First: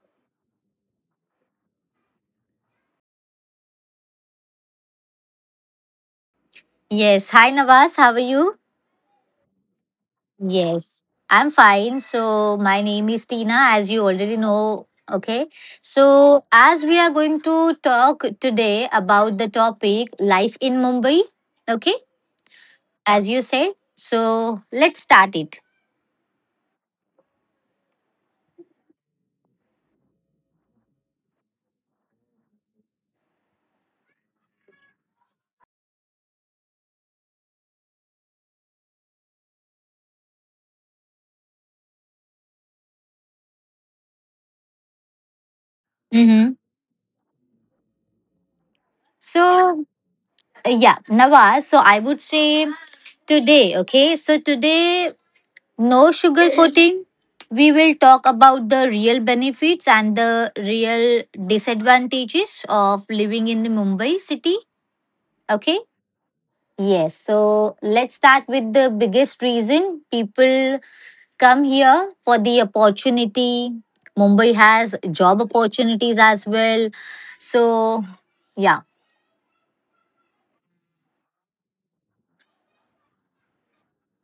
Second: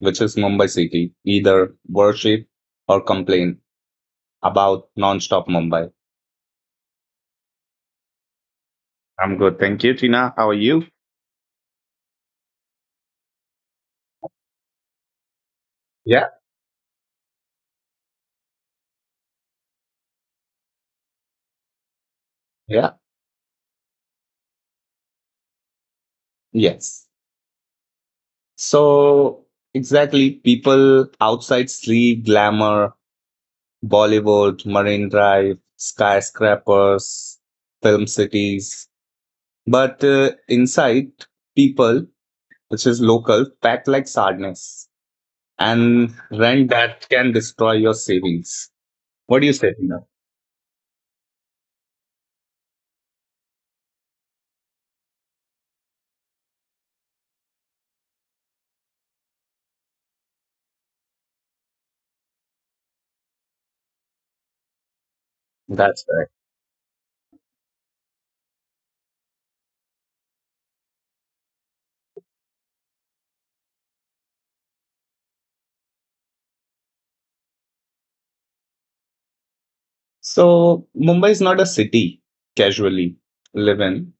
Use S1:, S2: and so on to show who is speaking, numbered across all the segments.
S1: which is Mumbai city, either worship or complain about non-stop Mumbai.
S2: Yes. Hi, Navas. How are you?
S1: I'm good. Thank you, Tina. How are you?
S2: Yes. I'm fine. So, my name is Tina, as you already know. Okay.
S1: Yeah.
S2: So, as we are going to talk today about the topic life in Mumbai. Okay.
S1: Yeah.
S2: As you said. So, let's start it.
S1: Yes. So exactly people outside sleep, glamour, Bollywood, Marine Drive, skyscrapers, film cities. But inside people, which is local, packed like sardines. And
S2: Mm-hmm.
S1: rent that can destroy your savings. What do you say,
S2: So,
S1: Tina?
S2: yeah, Nawaz. So, I would say today okay so today No sugar coating. We will talk about the real benefits and the real disadvantages of living in the Mumbai city. Okay.
S1: That's correct.
S2: Yes. So let's start with the biggest reason people come here for the opportunity. Mumbai has job opportunities as well. So, yeah.
S1: So Mumbai is not a city casually live in.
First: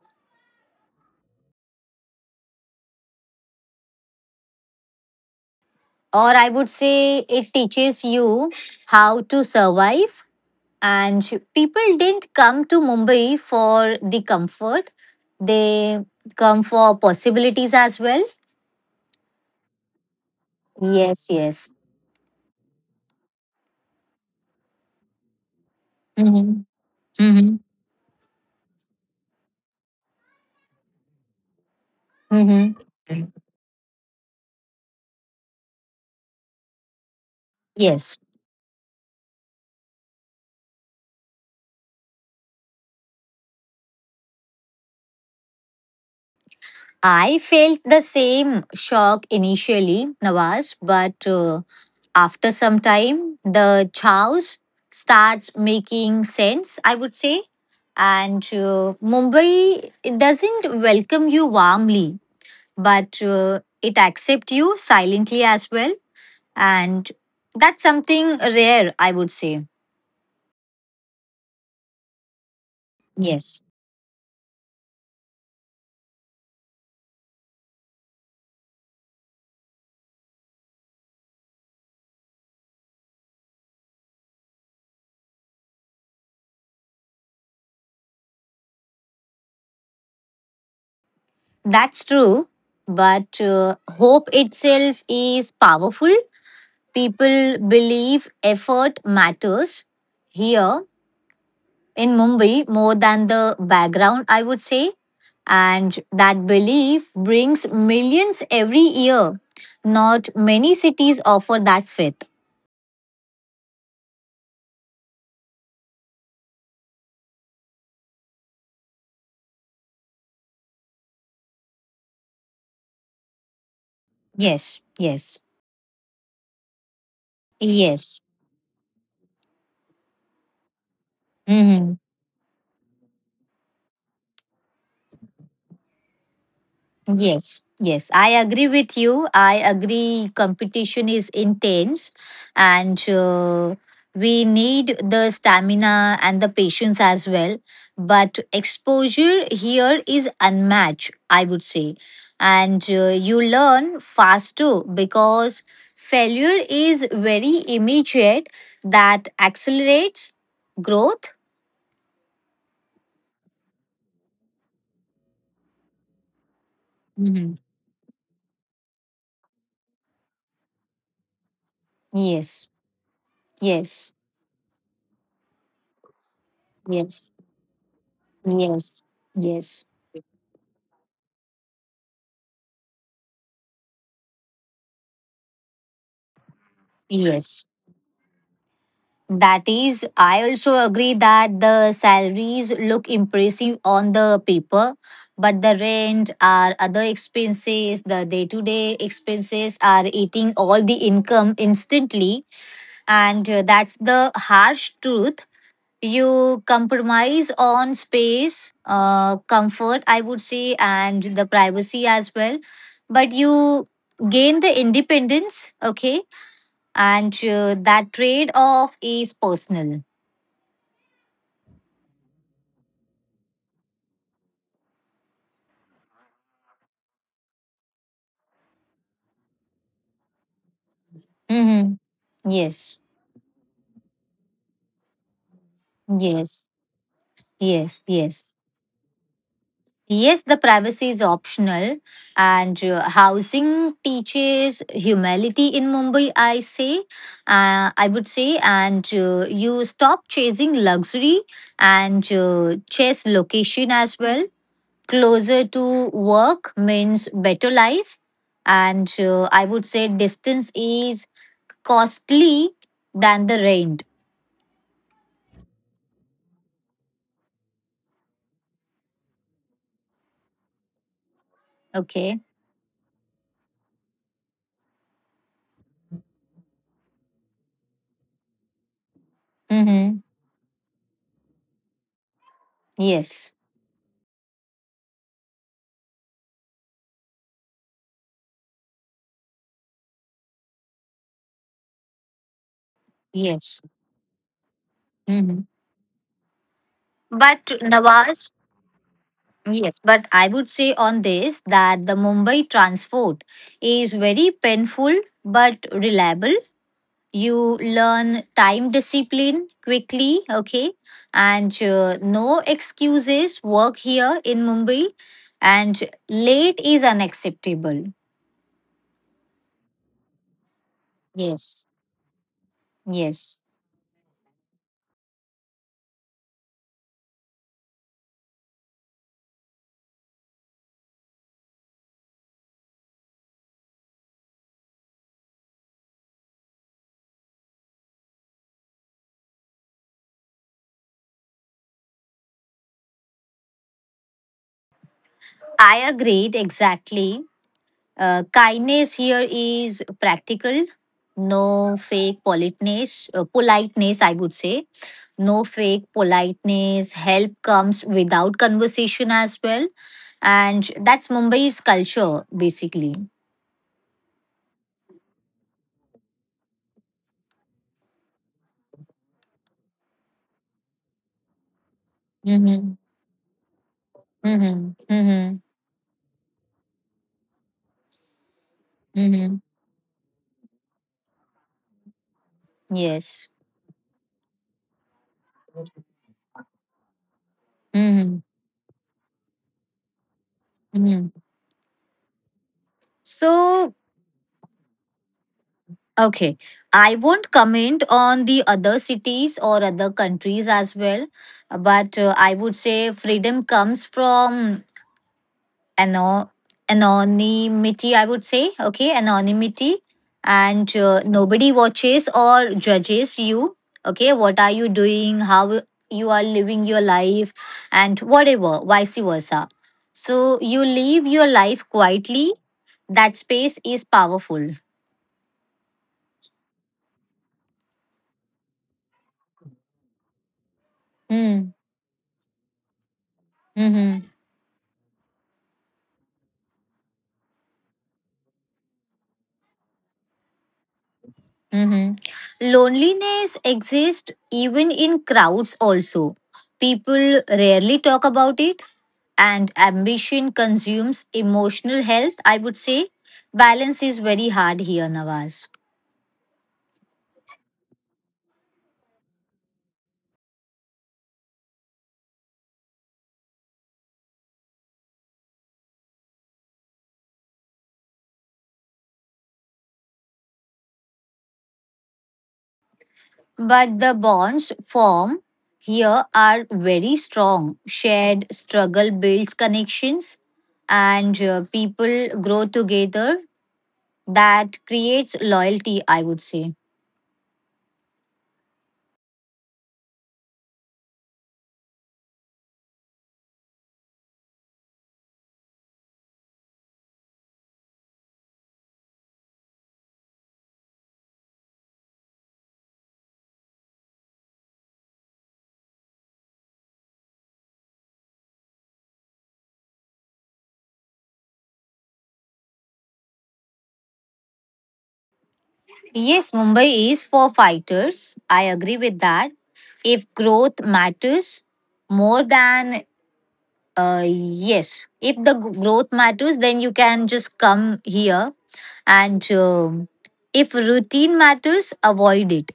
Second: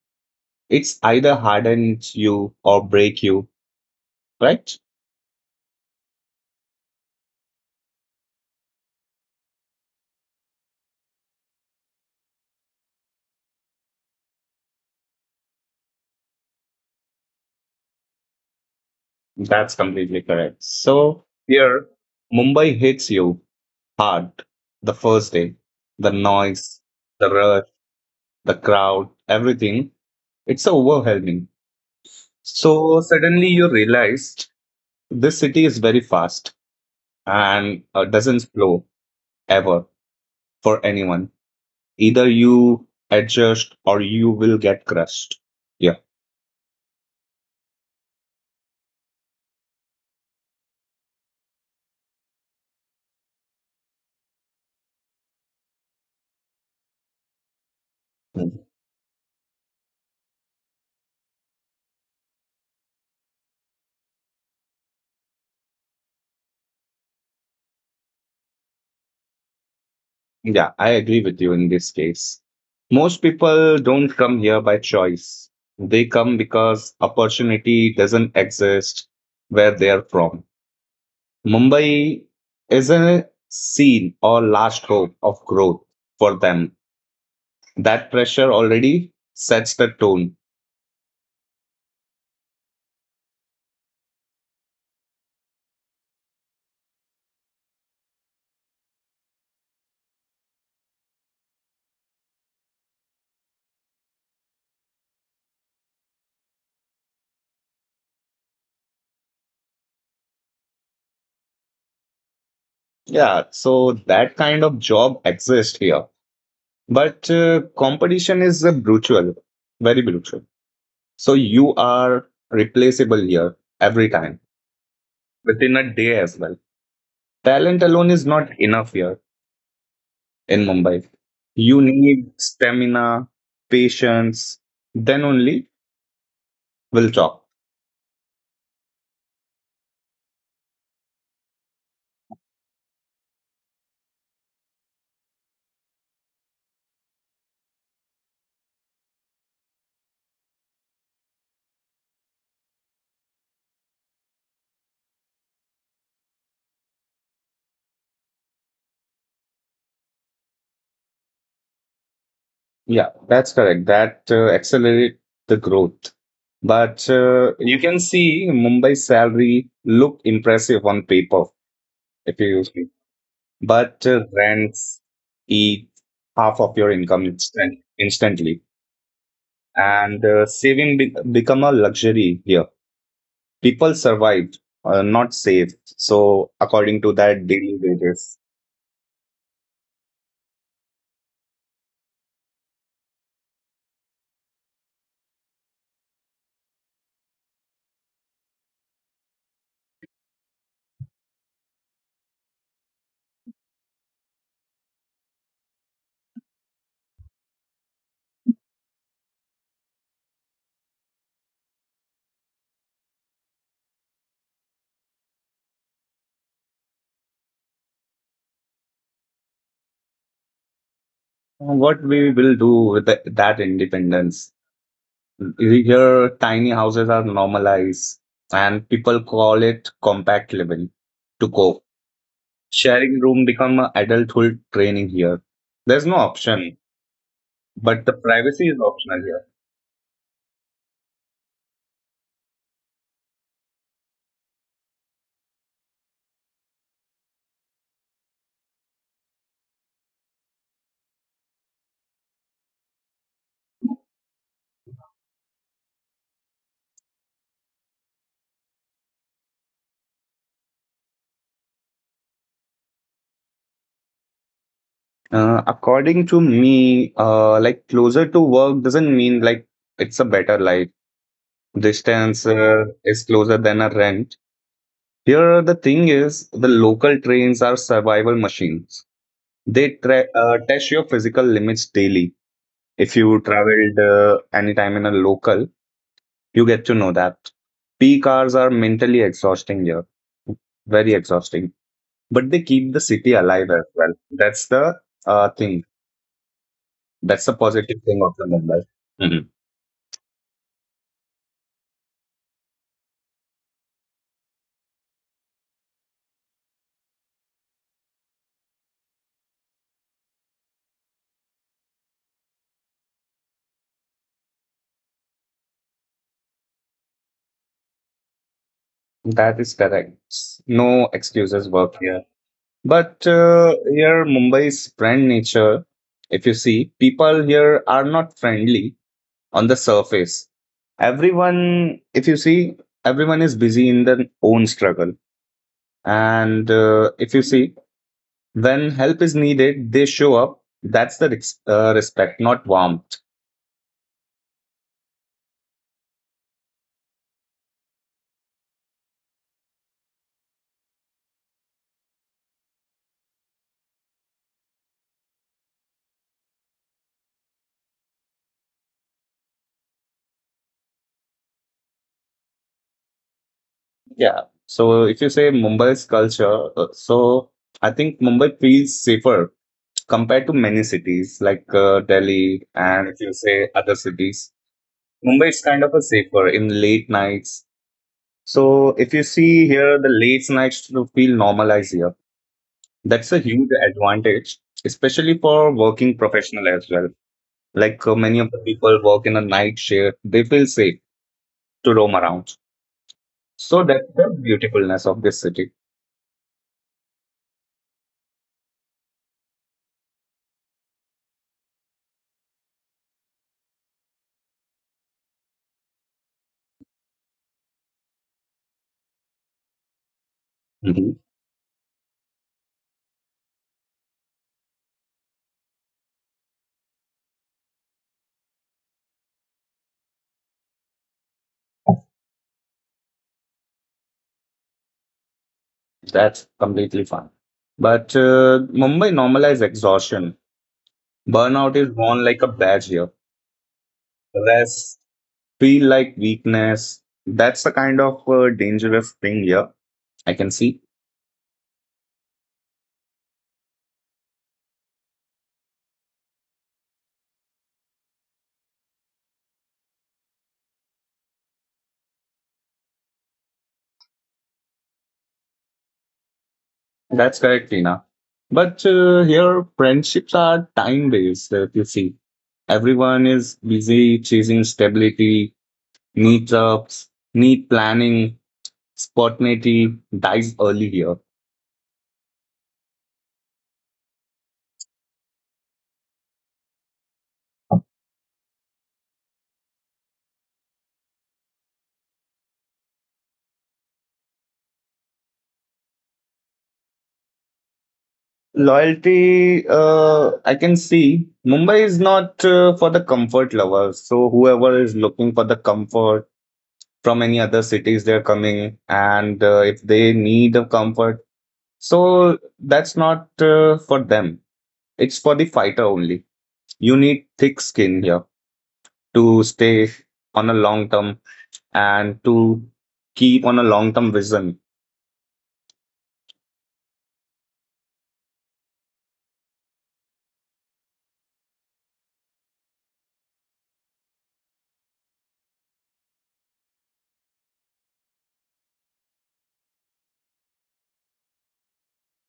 S1: It's either hardens you or break you, right?
S2: Or I would say it teaches you how to survive and people didn't come to Mumbai for the comfort, they come for possibilities as well.
S1: That's completely correct. So
S2: Yes, yes.
S1: here, Mumbai hits you hard the first day. The
S2: Hmm.
S1: noise, the
S2: Hmm.
S1: rush, the crowd, everything. It's so overwhelming.
S2: Hmm.
S1: So suddenly you realize this city is very fast and
S2: Yes,
S1: doesn't slow ever for anyone. Either you adjust or you will get crushed. Yeah.
S2: I felt the same shock initially, Nawaz, but after some time the chows starts making sense, I would say. and
S1: Mhm.
S2: uh, Mumbai, it doesn't welcome you warmly, but it accepts you silently as well. And that's something rare, I would say.
S1: Yeah, I agree with you in this case. Most
S2: Yes.
S1: people don't come here by choice. They come because opportunity doesn't exist where they are from. Mumbai is a scene or last hope of growth for them. That pressure already sets the tone.
S2: That's true. But hope itself is powerful. People believe effort matters here in Mumbai more than the background, I would say. And that belief brings millions every year. Not many cities offer that faith.
S1: Yeah, so that kind of job exists here. But competition is brutal, very brutal. So you are replaceable here every time
S2: Yes, yes,
S1: within a day as well. Talent alone
S2: yes.
S1: is not enough here in Mumbai. You
S2: Hmm.
S1: need stamina, patience, then only will talk.
S2: Yes, yes, I agree with you. I agree, competition is intense, and we need the stamina and the patience as well. But exposure here is unmatched, I would say. And you learn fast too because failure is very immediate, that accelerates growth.
S1: Yeah, that's correct. That accelerate the growth. But
S2: Mhm.
S1: you can see Mumbai salary look impressive on paper if
S2: Yes,
S1: you use
S2: yes,
S1: but rents eat half of your
S2: yes,
S1: income instantly
S2: yes, yes.
S1: and saving become a luxury here. People survive not save, so according to
S2: Yes,
S1: that daily wages
S2: that is, I also agree that the salaries look impressive on the paper, but the rent or other expenses, the day to day expenses are eating all the income instantly. And that's the harsh truth. You compromise on space, comfort, I would say, and the privacy as well. But you gain the independence, okay, and that trade off is personal.
S1: what we will do with that independence. We hear tiny houses are normalized and people call it compact living to
S2: Hmm.
S1: cope.
S2: Yes,
S1: Sharing room become a adulthood training here, there's no
S2: yes,
S1: option
S2: yes,
S1: but the
S2: yes.
S1: privacy is optional here.
S2: Yes, the privacy is optional, and housing teaches humility in Mumbai, I say. I would say, and you stop chasing luxury and chase location as well. Closer to work means better life, and I would say distance is costly than the rent.
S1: According to me, like closer to work doesn't mean like it's a better life.
S2: Okay.
S1: Distance is closer than a rent. Here, the thing is, the local trains are survival machines.
S2: Mm-hmm.
S1: They test your physical limits daily.
S2: Yes.
S1: If you traveled anytime in a local, you get to know that. Peak hours are mentally exhausting here, very exhausting. But they keep the city
S2: Yes.
S1: alive as well. That's the
S2: Mm-hmm.
S1: thing.
S2: But
S1: That's the positive
S2: Nawaz.
S1: thing of the Mumbai. Mhm.
S2: Yes, but I would say on this that the Mumbai transport is very painful but reliable. You learn time discipline quickly, okay, and no excuses work here in Mumbai, and late is unacceptable.
S1: That is correct. No
S2: Yes,
S1: excuses work here.
S2: yes,
S1: But here, Mumbai's friend nature, if you see, people here are not friendly on the surface. Everyone, if you see, everyone is busy in their own struggle. And if you see, when help is needed, they show up. That's the respect, not warmth.
S2: I agreed exactly. Kindness here is practical, no fake politeness, I would say. No fake politeness. Help comes without conversation as well. And that's Mumbai's culture, basically.
S1: Yeah. So if you say Mumbai's culture, so I think Mumbai feels safer compared to many cities like
S2: Mm-hmm.
S1: Delhi and if you say other cities,
S2: Mm-hmm. Mm-hmm.
S1: Mumbai is kind of a safer in late nights. So if you
S2: Mm-hmm.
S1: see here, the late nights to feel normalized here.
S2: Yes.
S1: That's a huge advantage, especially for working professional as well. Like
S2: Mm-hmm.
S1: many of the people work in a night shift, they feel safe
S2: Mm-hmm.
S1: to roam around.
S2: So,
S1: So that's the beautifulness of this city.
S2: okay. I won't comment on the other cities or other countries as well, but I would say freedom comes from ano- anonymity, I would say. Okay, anonymity. And
S1: Mhm.
S2: nobody watches or judges you. Okay, what are you doing? How you are living your life? And whatever, vice versa. So you live your life quietly. That space is powerful.
S1: That's completely fine. But Mumbai normalized exhaustion.
S2: Hmm.
S1: Burnout is worn like a badge here,
S2: Mhm.
S1: rest feel like weakness. That's the kind of dangerous thing here. I can see.
S2: Hmm. Loneliness exists even in crowds, also. People rarely talk about it, and ambition consumes emotional health, I would say. Balance is very hard here, Nawaz.
S1: That's correct, Tina. But here, friendships are time based, if you see. Everyone is busy chasing stability, meetups, need planning, spontaneity dies early here.
S2: But the bonds form here are very strong. Shared struggle builds connections, and people grow together. That creates loyalty, I would say.
S1: Loyalty, I can see. Mumbai is not for the comfort lovers. So, whoever is looking for the comfort, from any other cities they're coming and if they need a comfort, so that's not for them. It's for the fighter only. You need thick skin here to stay on a long term and to keep on a long term vision.
S2: Yes, Mumbai is for fighters. I agree with that. If growth matters more than, yes, if the growth matters, then you can just come here. And if routine matters, avoid it.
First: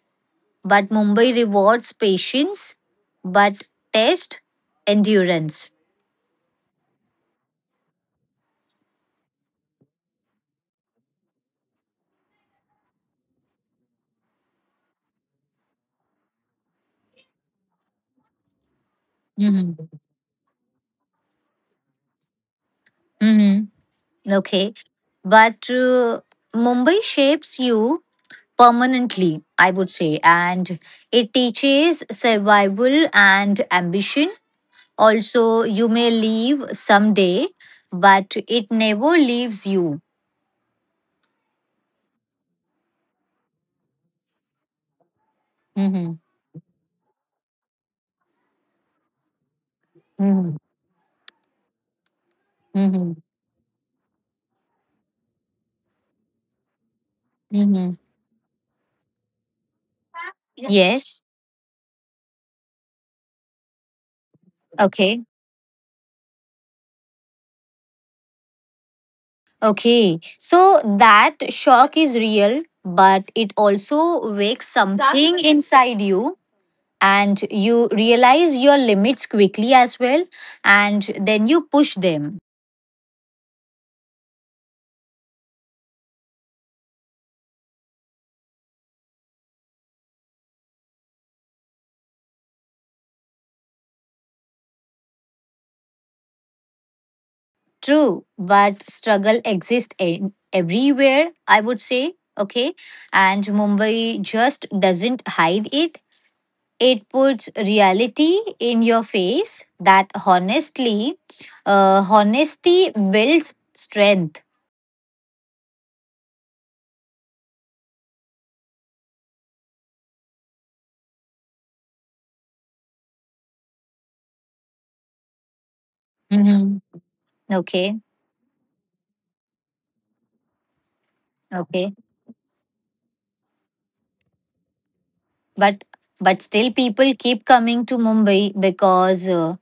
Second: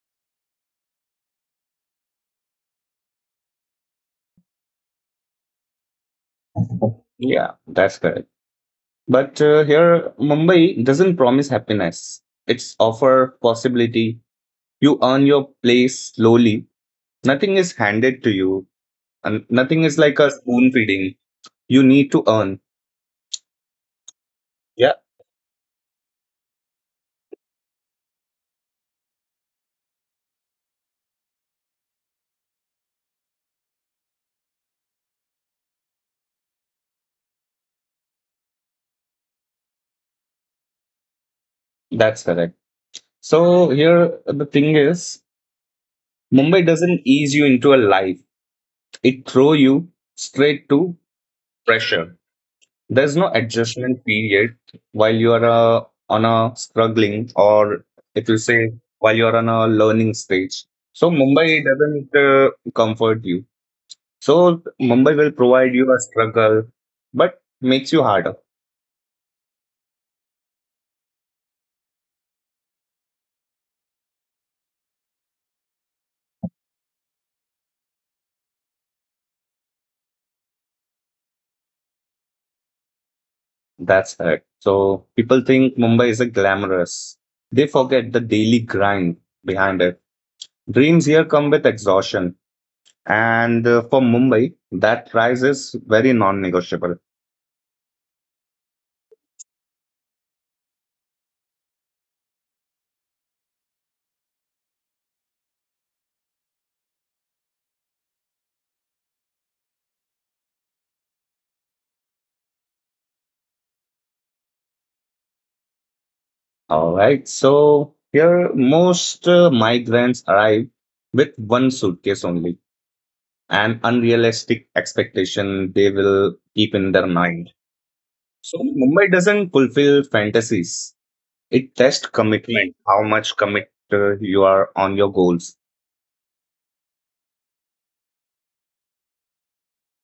S2: But Mumbai rewards patience, but test endurance.
S1: Yeah, that's correct. But here Mumbai doesn't promise happiness, it's offer possibility. You earn your place slowly, nothing is handed to you, and nothing is
S2: Mm-hmm.
S1: like a spoon feeding. You need to earn.
S2: Mm-hmm. Okay.
S1: Yeah,
S2: But Mumbai shapes you permanently, I would say. And it teaches survival and ambition. Also, you may leave someday, but it never leaves you.
S1: that's correct. So here the thing is,
S2: Hmm.
S1: Mumbai doesn't ease you into a life. It throw you straight
S2: Hmm.
S1: to pressure. There's no
S2: Hmm.
S1: adjustment period while you are on a struggling or
S2: Hmm.
S1: if you say while you are on a learning stage. So
S2: Yes.
S1: Mumbai doesn't comfort you. So Mumbai will
S2: Okay.
S1: provide you a struggle, but makes you harder.
S2: Okay. So that shock is real, but it also wakes something inside you. And you realize your limits quickly as well, and then you push them.
S1: That's correct. So people think Mumbai is a glamorous. They forget the daily grind behind it. Dreams here come with exhaustion. And for Mumbai, that price is very non negotiable.
S2: True, but struggle exists in everywhere, I would say. Okay. And Mumbai just doesn't hide it. It puts reality in your face that honestly, honesty builds strength.
S1: All right. So here, most migrants arrive with one suitcase only, an unrealistic expectation they will keep in their
S2: Hmm.
S1: mind.
S2: Okay.
S1: So Mumbai doesn't fulfill fantasies, it tests
S2: Okay.
S1: commitment, how much commit you are on your goals.
S2: But but still people keep coming to Mumbai because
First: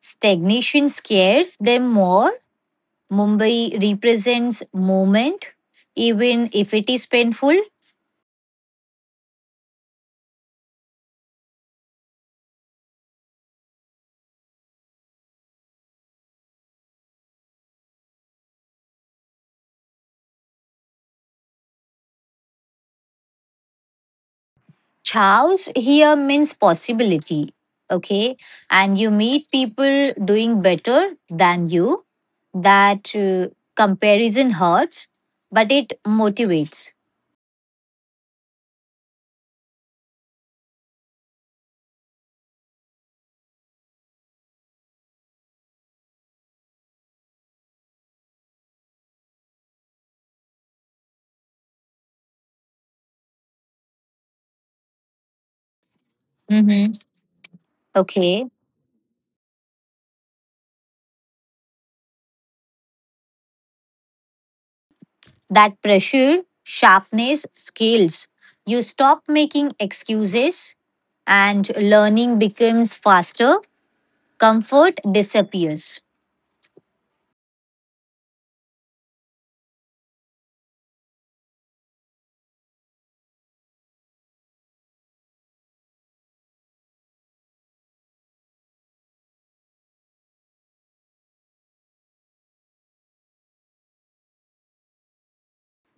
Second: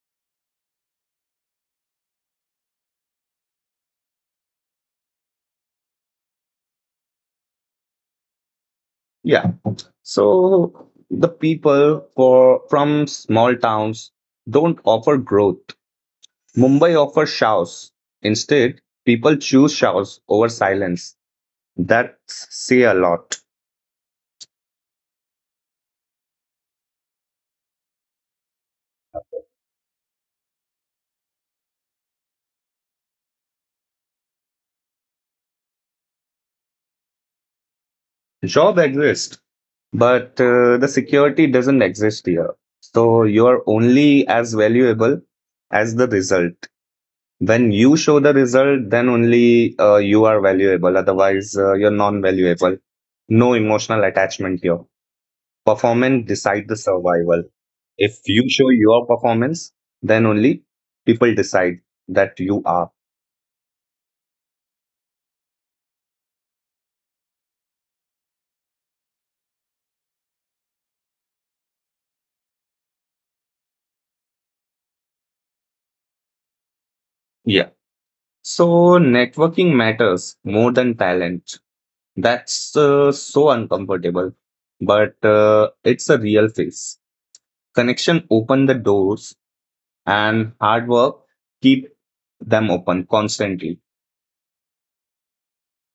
S2: stagnation scares them more. Mumbai represents movement, even if it is painful.
S1: Yeah. So the people for from small towns don't offer growth. Mumbai offers shouts. Instead, people choose shouts over silence. That say a lot.
S2: Chaos here means possibility. Okay. And you meet people doing better than you. That comparison hurts, but it motivates.
S1: Job exists, but the security doesn't exist here. So you are only as valuable as the result. When you show the result, then only you are valuable. Otherwise, you're non-valuable. No emotional attachment here. Performance decide the
S2: Hmm.
S1: survival. If you
S2: Okay.
S1: show your performance, then only people decide that you are.
S2: That pressure, sharpness, skills. You stop making excuses and learning becomes faster. Comfort disappears.
S1: Yeah, so networking matters more than talent. That's so uncomfortable, but it's a real face. Connection open the doors, and hard work keep them open constantly.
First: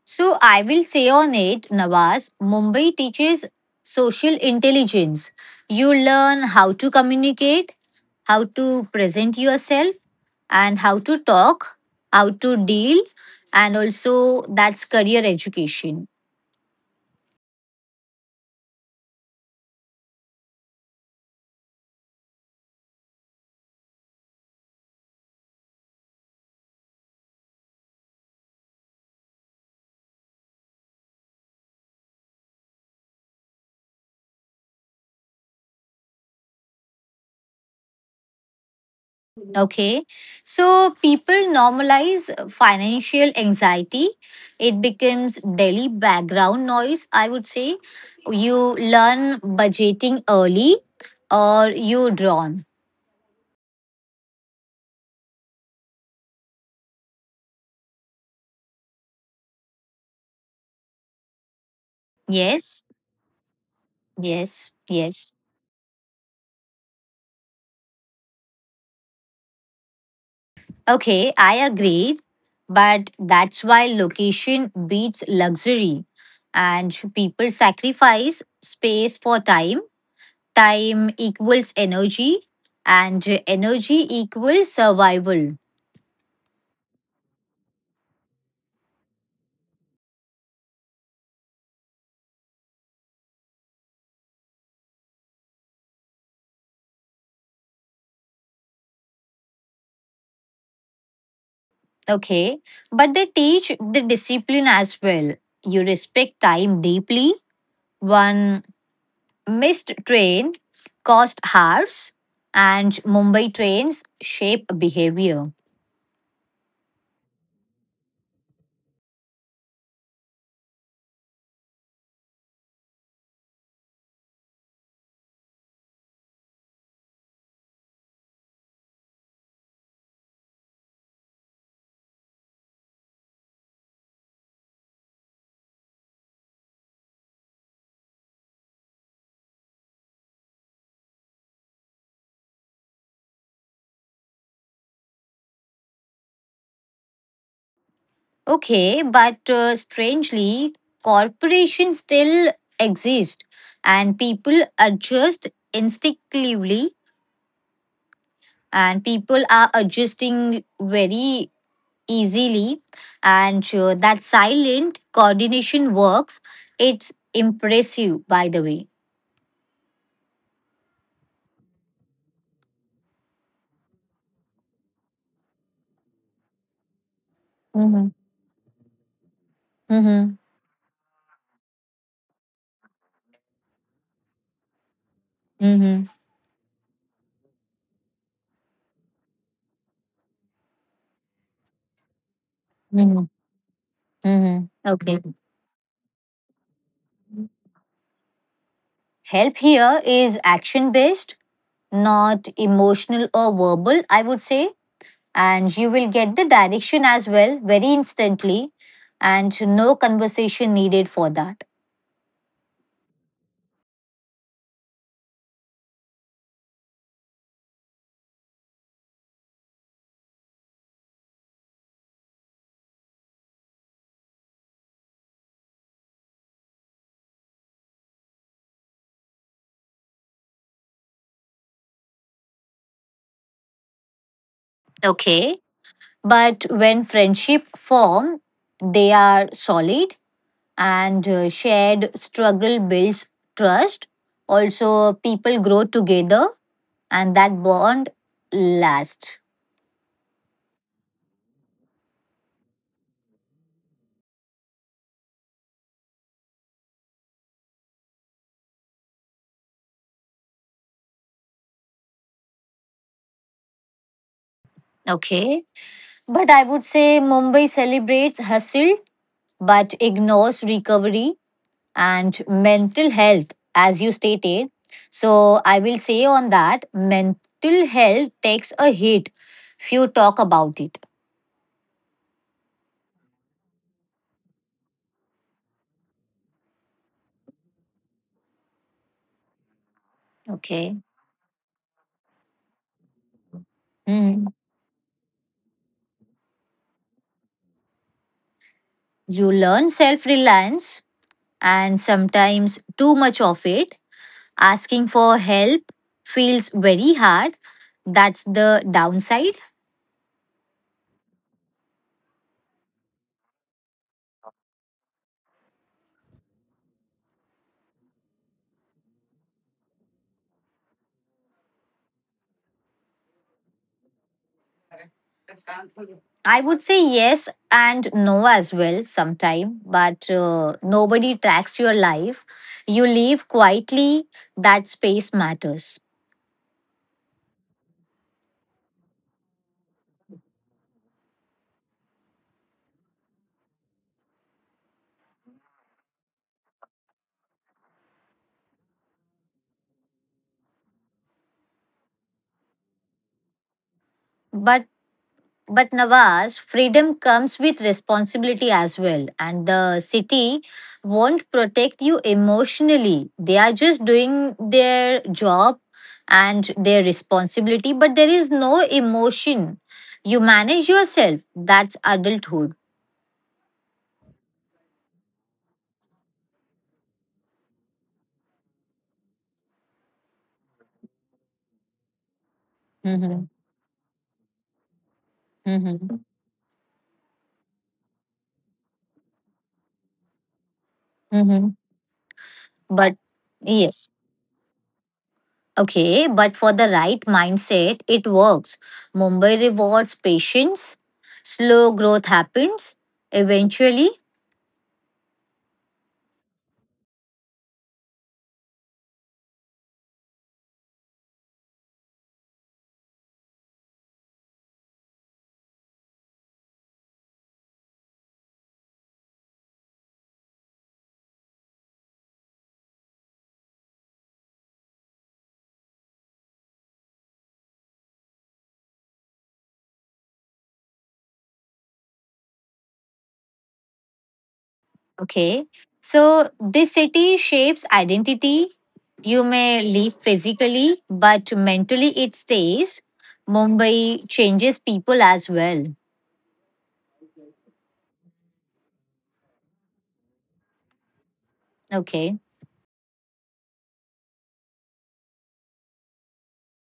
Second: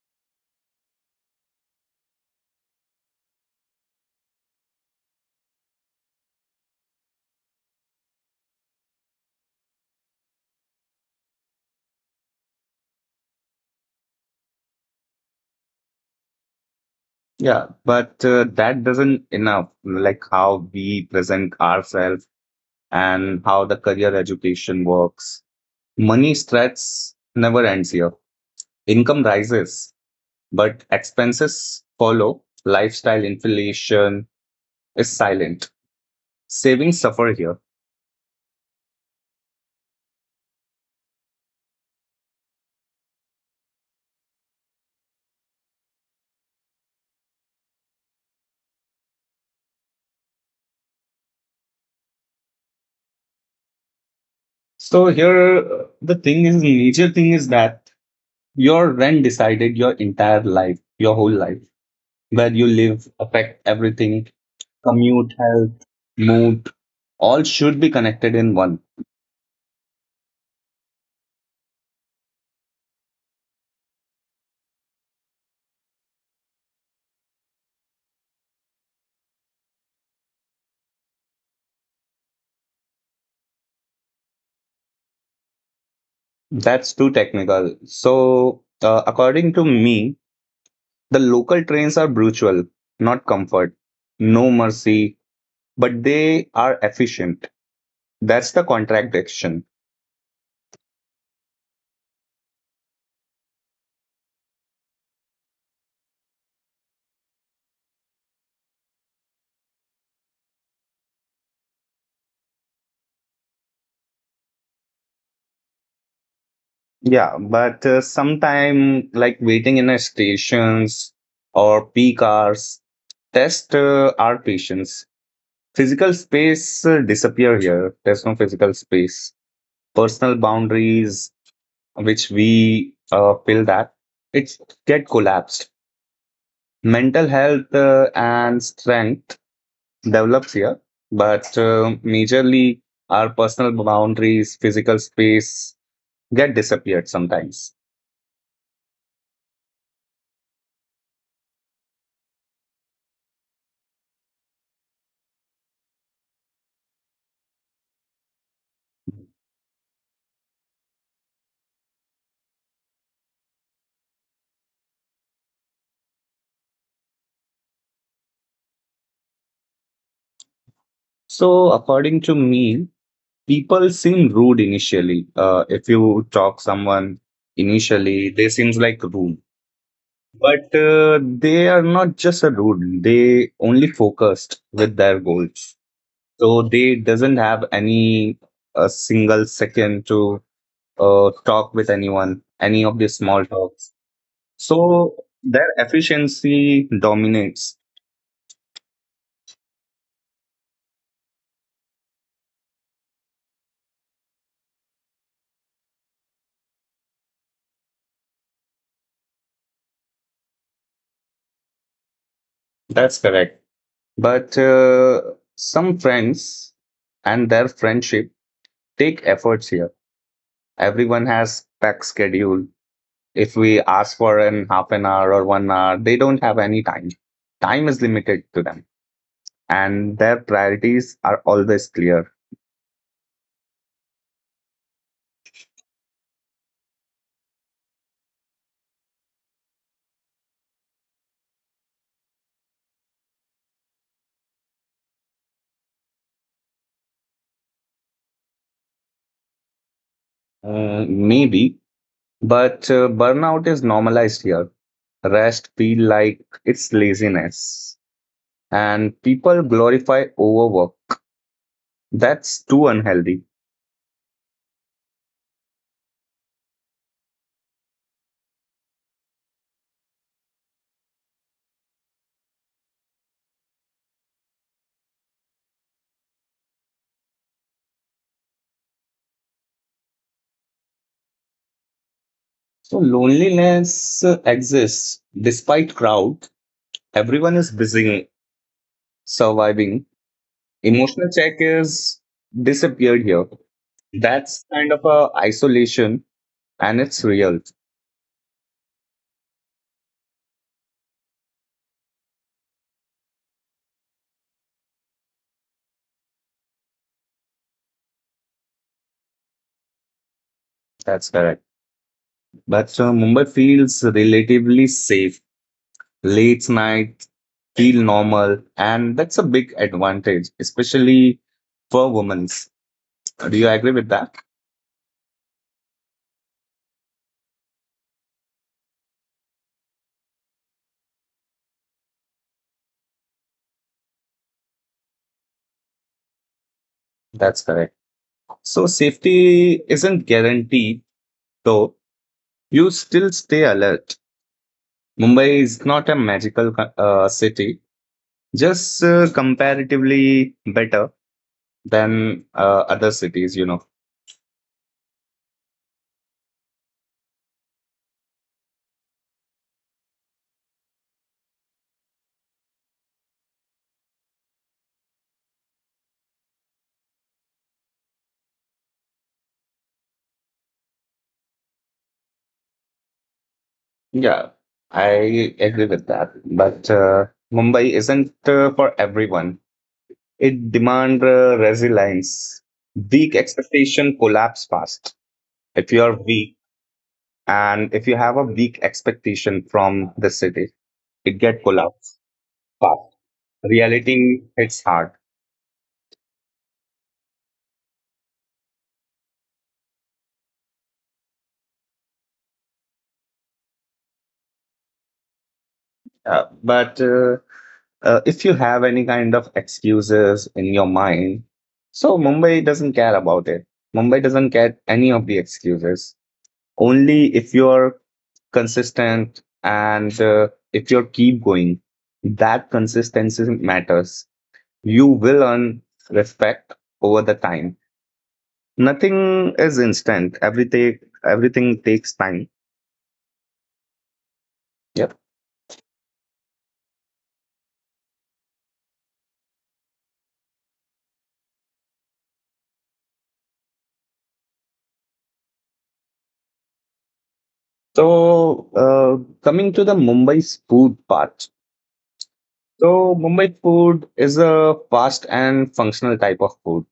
S2: So I will say on it, Nawaz, Mumbai teaches social intelligence. You learn how to communicate, how to present yourself, and how to talk, how to deal, and also that's career education.
S1: Yeah, but that doesn't enough, like how we present ourselves and how the career education works. Money stress never ends here. Income rises, but expenses follow. Lifestyle inflation is silent. Savings suffer here.
S2: Okay. So people normalize financial anxiety. It becomes daily background noise, I would say. You learn budgeting early or you drawn.
S1: So here the thing is major thing is that your rent decided your entire life, your whole life. Where you
S2: Yes,
S1: live affect everything,
S2: yes, yes.
S1: commute, health, mood, all should be connected in one.
S2: Okay, I agreed. But that's why location beats luxury. And people sacrifice space for time. Time equals energy, and energy equals survival.
S1: That's too technical. So according to me, the local trains are brutal, not comfort, no mercy, but they are efficient. That's the contradiction.
S2: Okay, but they teach the discipline as well. You respect time deeply. One missed train cost hours, and Mumbai trains shape behavior.
S1: Yeah, but sometime like waiting in a stations or peak hours test our patience. Physical space disappear here. There's no physical space. Personal boundaries, which we feel that it's get collapsed. Mental health and strength develops here, but majorly our personal boundaries, physical space get disappeared sometimes.
S2: Okay, but strangely, corporations still exist and people adjust instinctively and people are adjusting very easily and that silent coordination works. It's impressive, by the way.
S1: So, according to me, people seem rude initially. If you talk someone
S2: Mm-hmm.
S1: initially, they seems like rude,
S2: Mm-hmm.
S1: but they are not just a rude. They only focused with their goals,
S2: Mm-hmm.
S1: so they doesn't have any a single second to talk with anyone, any of the
S2: Mm-hmm.
S1: small talks.
S2: Mm-hmm.
S1: So
S2: Okay. Mhm.
S1: their efficiency dominates.
S2: Help here is action based, not emotional or verbal, I would say. And you will get the direction as well very instantly, and no conversation needed for that.
S1: That's correct. But some friends and their friendship take efforts here. Everyone has packed schedule. If we ask for an half an hour or 1 hour, they don't have any time. Time is limited to them, and their priorities are always clear.
S2: Okay, but when friendship form, they are solid, and shared struggle builds trust, also people grow together, and that bond lasts.
S1: Maybe, but burnout is normalized here. Rest feel like it's laziness and people glorify overwork. That's too unhealthy.
S2: Okay, but I would say Mumbai celebrates hustle but ignores recovery and mental health, as you stated. So, I will say on that mental health takes a hit if you talk about it.
S1: So loneliness exists despite crowd. Everyone is busy surviving.
S2: Okay.
S1: Emotional check is disappeared here.
S2: Hmm.
S1: That's kind of a isolation and it's real.
S2: You learn self reliance and sometimes too much of it. Asking for help feels very hard. That's the downside.
S1: That's correct. But Mumbai feels relatively safe. Late night feel normal and that's a big advantage, especially for women. Do you agree with that?
S2: I would say yes and no as well sometime, but nobody tracks your life. You live quietly, that space matters.
S1: That's correct. So safety isn't guaranteed, though you still stay alert. Mumbai is not a magical city, just comparatively better than other cities,
S2: But but Nawaz, freedom comes with responsibility as well, and the city won't protect you emotionally. They are just doing their job and their responsibility, but there is no emotion. You manage yourself. That's adulthood.
S1: Yeah, I agree with that. But Mumbai isn't for everyone. It demands resilience. Weak
S2: Hmm.
S1: expectation collapse fast. If you are weak and if you have a weak expectation from the city, it get
S2: Hmm.
S1: collapse fast.
S2: But yes,
S1: Reality hits hard.
S2: okay, but for the right mindset, it works. Mumbai rewards patience, slow growth happens eventually.
S1: But If you have any kind of excuses in your mind, so Mumbai doesn't care about it. Mumbai doesn't care any of the excuses. Only if you're consistent and if you keep going, that consistency matters. You will earn respect over the time. Nothing is instant. Everything takes time. Yep.
S2: Okay, so this city shapes identity. You may leave physically, but mentally it stays. Mumbai changes people as well.
S1: So, coming to the Mumbai's food part.
S2: Okay,
S1: So, Mumbai food is a fast and functional type of food.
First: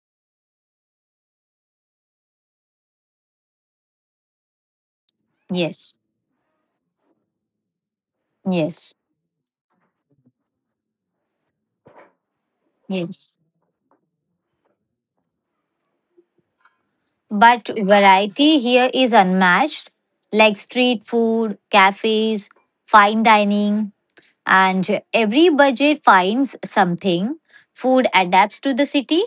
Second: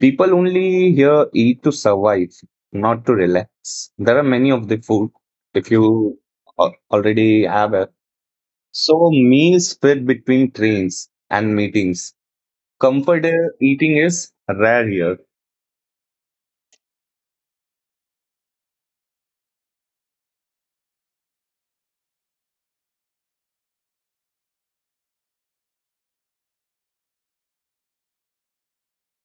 S1: People only here eat to survive, not to relax. There are many of the food if
S2: yes,
S1: you already have a.
S2: yes,
S1: So, meals fit between trains and meetings. Comfort
S2: yes.
S1: eating is rare here.
S2: But variety here is unmatched, like street food, cafes, fine dining, and every budget finds something. Food adapts to the city.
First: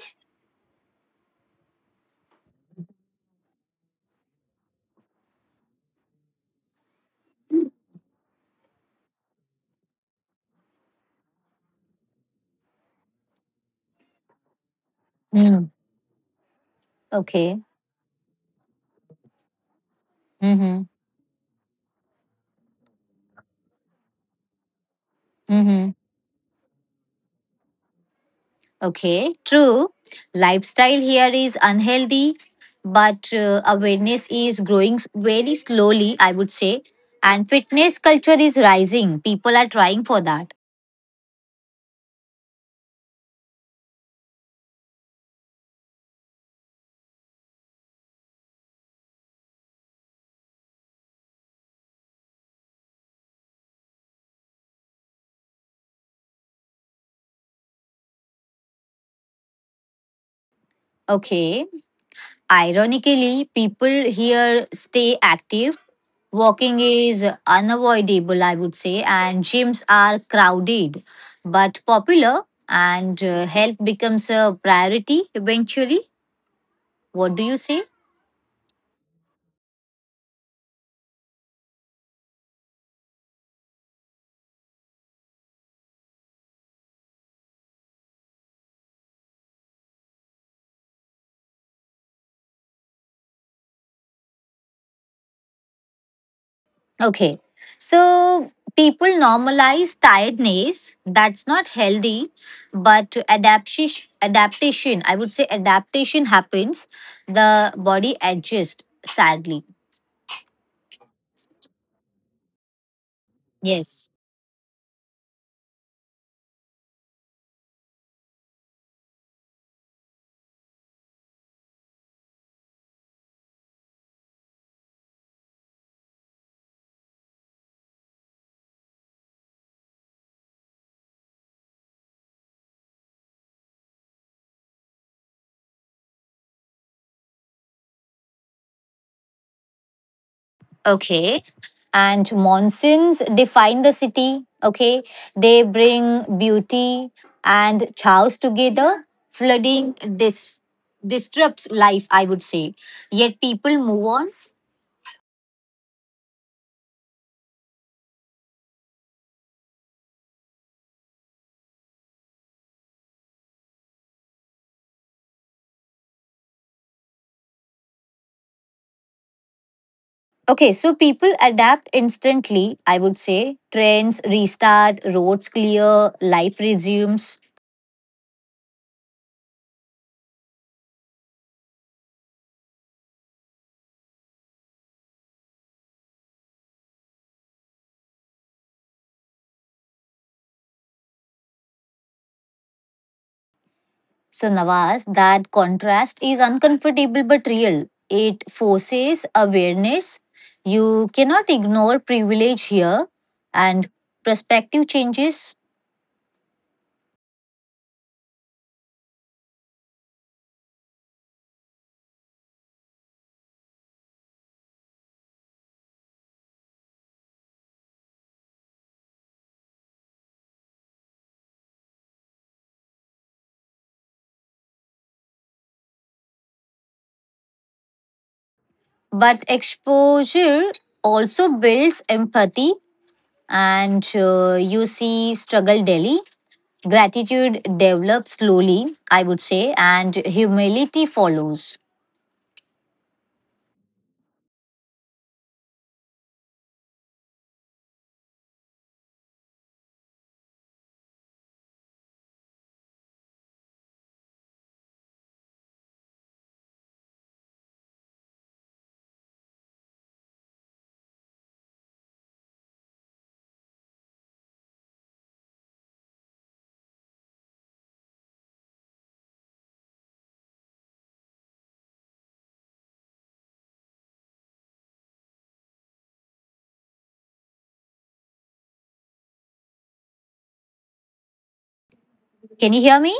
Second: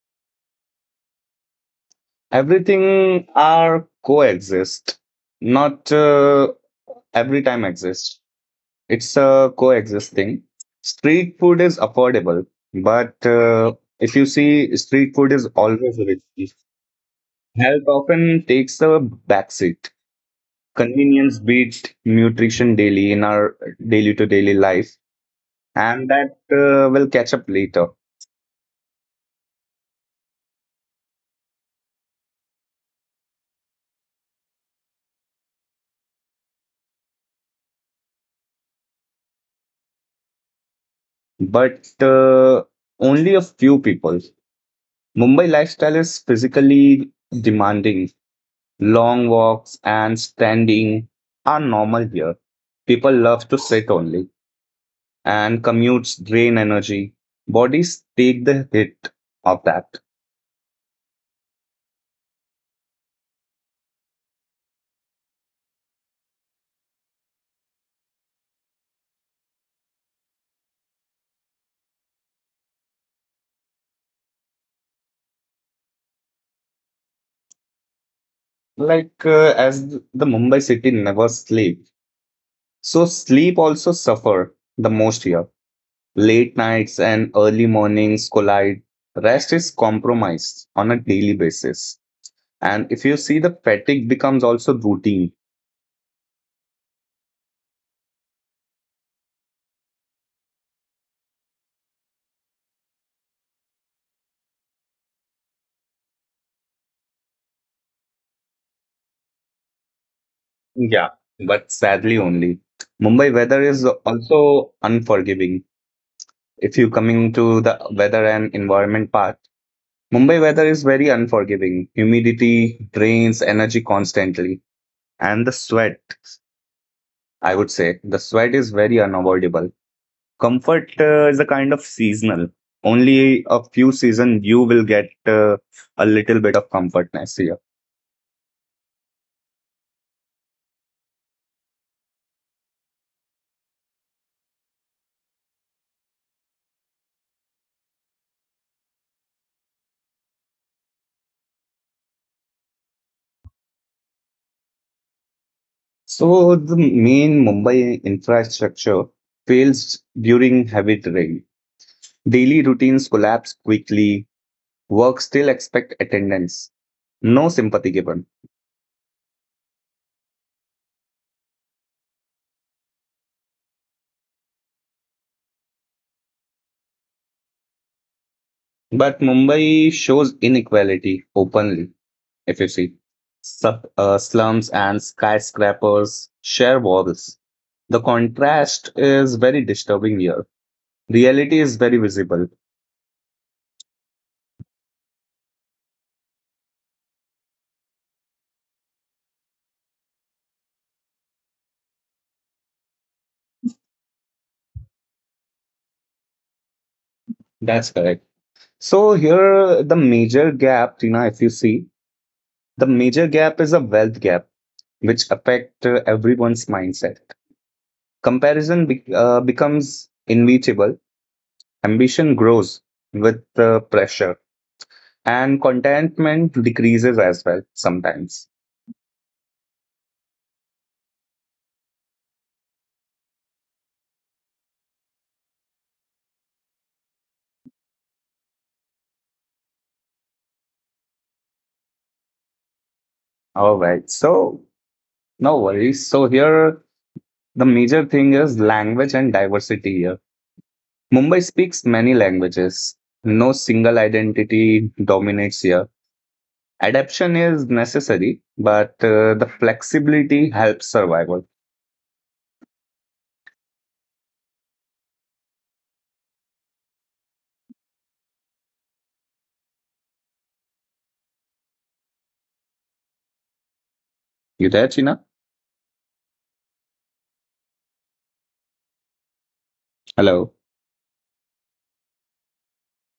S1: Everything are coexist, not every time exist. It's a coexisting. Street food is affordable, but if you see, street food is
S2: Hmm.
S1: always rich.
S2: Okay.
S1: Health often takes a backseat.
S2: Mm-hmm.
S1: Convenience beats nutrition daily in our daily to daily life,
S2: Mm-hmm.
S1: and that will catch up later.
S2: Okay. True. Lifestyle here is unhealthy, but awareness is growing very slowly, I would say. And fitness culture is rising. People are trying for that.
S1: But only a few people. Mumbai lifestyle is physically demanding. Long walks and standing are normal here. People love to sit only and commutes drain energy. Bodies take the hit of that.
S2: Okay. Ironically, people here stay active. Walking is unavoidable, I would say, and gyms are crowded but popular, and health becomes a priority eventually. What do you say?
S1: Like as the Mumbai city never sleep, so sleep also suffer the most here. Late nights and early mornings collide. Rest is compromised on a daily basis, and if you see the fatigue becomes also routine.
S2: Okay. So people normalize tiredness. That's not healthy, but adaptation, I would say adaptation happens. The body adjusts sadly.
S1: Yeah, but sadly only. Mumbai weather is
S2: Yes.
S1: also unforgiving. If you coming to the weather and environment part, Mumbai weather is very unforgiving. Humidity drains energy constantly, and the sweat, I would say, the sweat is very unavoidable. Comfort is a kind of seasonal. Only a few seasons you will get a little bit of comfortness here.
S2: Okay. And monsoons define the city. Okay. They bring beauty and chaos together. Flooding disrupts life, I would say. Yet people move on.
S1: So the main Mumbai infrastructure fails during heavy rain. Daily routines collapse quickly. Work still expect attendance. No sympathy given.
S2: Okay. So people adapt instantly, I would say. Trains restart, roads clear, life resumes.
S1: But Mumbai shows inequality openly, if you see. Slums and skyscrapers share walls. The contrast is very disturbing here. Reality is very visible.
S2: So, Nawaz, that contrast is uncomfortable but real. It forces awareness. You cannot ignore privilege here, and perspective changes.
S1: That's correct. So, here the major gap, Tina, if you see, the major gap is a wealth gap, which affect everyone's mindset. Comparison becomes inevitable. Ambition grows with pressure and contentment decreases as well sometimes.
S2: But exposure also builds empathy, and you see struggle daily. Gratitude develops slowly, I would say, and humility follows.
S1: All right, so no worries. So here the major thing is language and diversity here. Mumbai speaks many languages. No single identity dominates here. Adaptation is necessary, but the flexibility helps survival. You there, China? Hello.
S2: Can you hear me?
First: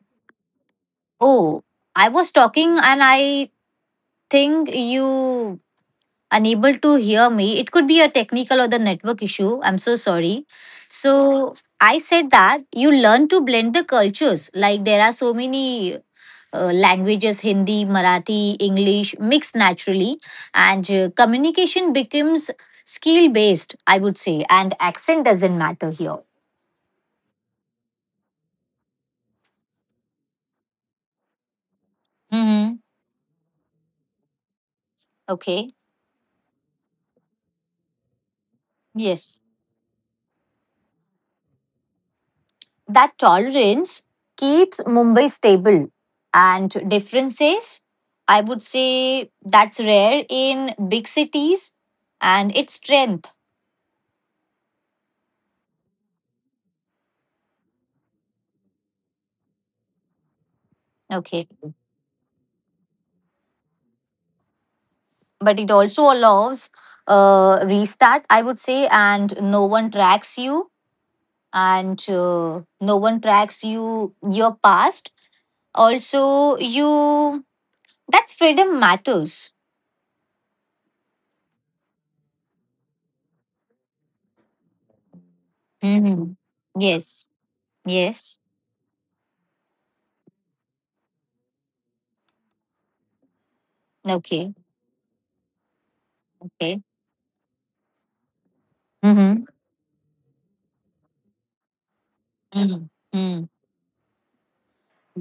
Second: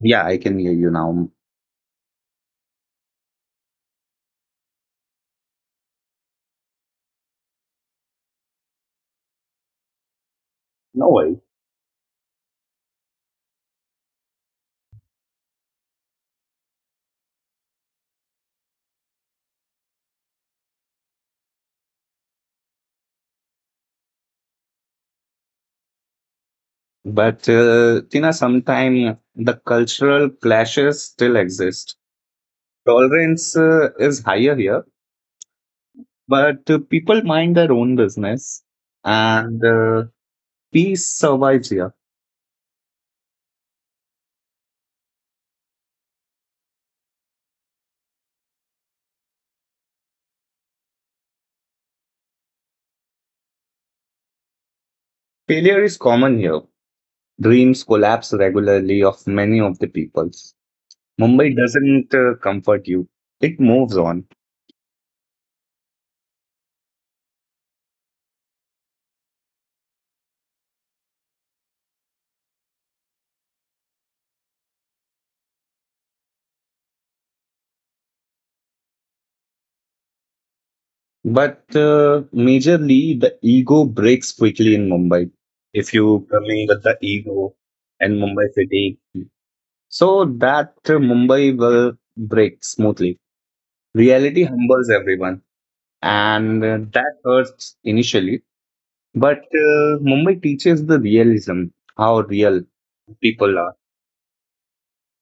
S1: Yeah, I can hear you now.
S2: Oh, I was talking, and I think you unable to hear me. It could be a technical or the network issue. I'm so sorry.
S1: No way.
S2: So I said that you learn to blend the cultures. Like there are so many languages, Hindi, Marathi, English mixed naturally, and communication becomes skill based, I would say, and accent doesn't matter here.
S1: But Tina, sometimes the cultural clashes still exist.
S2: Mm-hmm.
S1: Tolerance is higher here,
S2: Okay.
S1: but people mind their own business
S2: Yes.
S1: and peace survives here.
S2: That tolerance keeps Mumbai stable. And differences, I would say that's rare in big cities and its strength.
S1: Failure is common here. Dreams collapse regularly of many of the peoples.
S2: Okay.
S1: Mumbai doesn't comfort you, it moves on.
S2: But it also allows restart, I would say, and no one tracks you and no one tracks you, your past. Also, you, that's freedom matters.
S1: But majorly, the ego breaks quickly in Mumbai if you
S2: Mhm.
S1: come in with the
S2: Yes.
S1: ego and
S2: Yes.
S1: Mumbai city. So that Mumbai will break smoothly. Reality
S2: Okay.
S1: humbles everyone and
S2: Okay.
S1: that hurts initially. But
S2: Mm-hmm.
S1: Mumbai teaches the realism, how real
S2: Mm-hmm. Mm-hmm.
S1: people are.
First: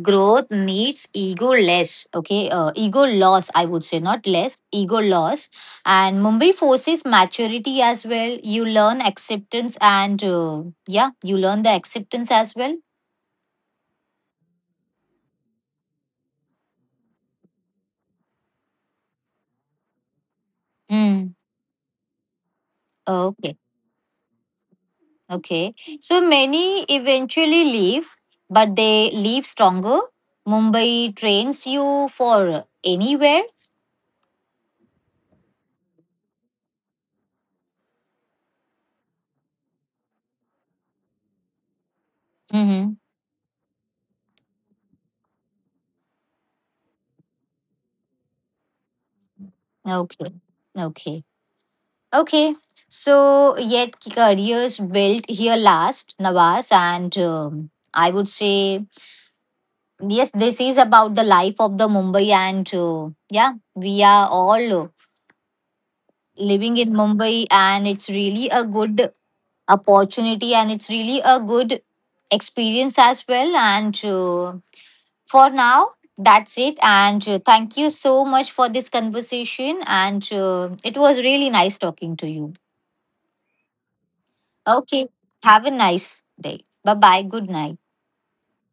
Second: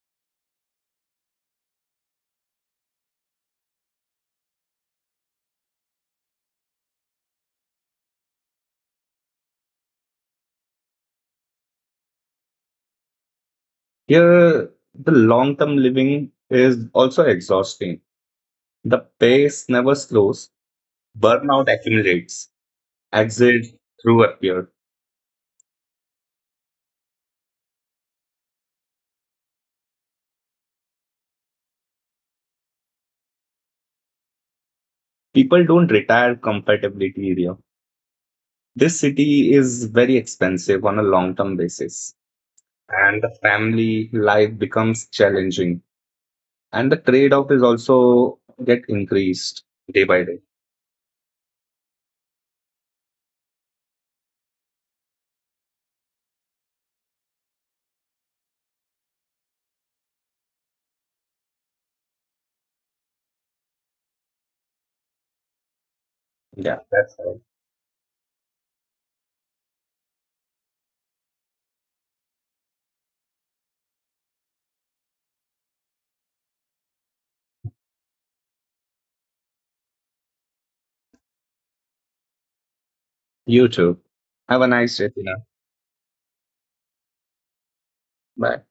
S2: Growth needs ego less, okay, ego loss, I would say, not less. Ego loss. And Mumbai forces maturity as well. You learn acceptance and yeah, you learn the acceptance as well.
S1: Here, the long term living is also exhausting. The pace never slows,
S2: Hmm.
S1: burnout accumulates,
S2: Okay.
S1: exit through appear.
S2: Okay. So many eventually leave, but they leave stronger. Mumbai trains you for anywhere.
S1: People don't retire comfortably here. This city is very expensive on a long term basis,
S2: Mm-hmm.
S1: and the family life becomes challenging, and the trade off is also get increased day by
S2: Okay.
S1: day.
S2: Okay. Okay, so yet careers built here last, Nawaz, and I would say, yes, this is about the life of the Mumbai, and yeah, we are all living
S1: Yeah.
S2: in
S1: That's right.
S2: Mumbai, and it's really a good opportunity and it's really a good experience as well. And For now, that's it. And Thank you so much for this conversation, and it was really nice talking to you.
S1: You too. Have a nice
S2: Okay.
S1: day, Tina.
S2: Have a nice day. Bye bye. Good night.
S1: Bye.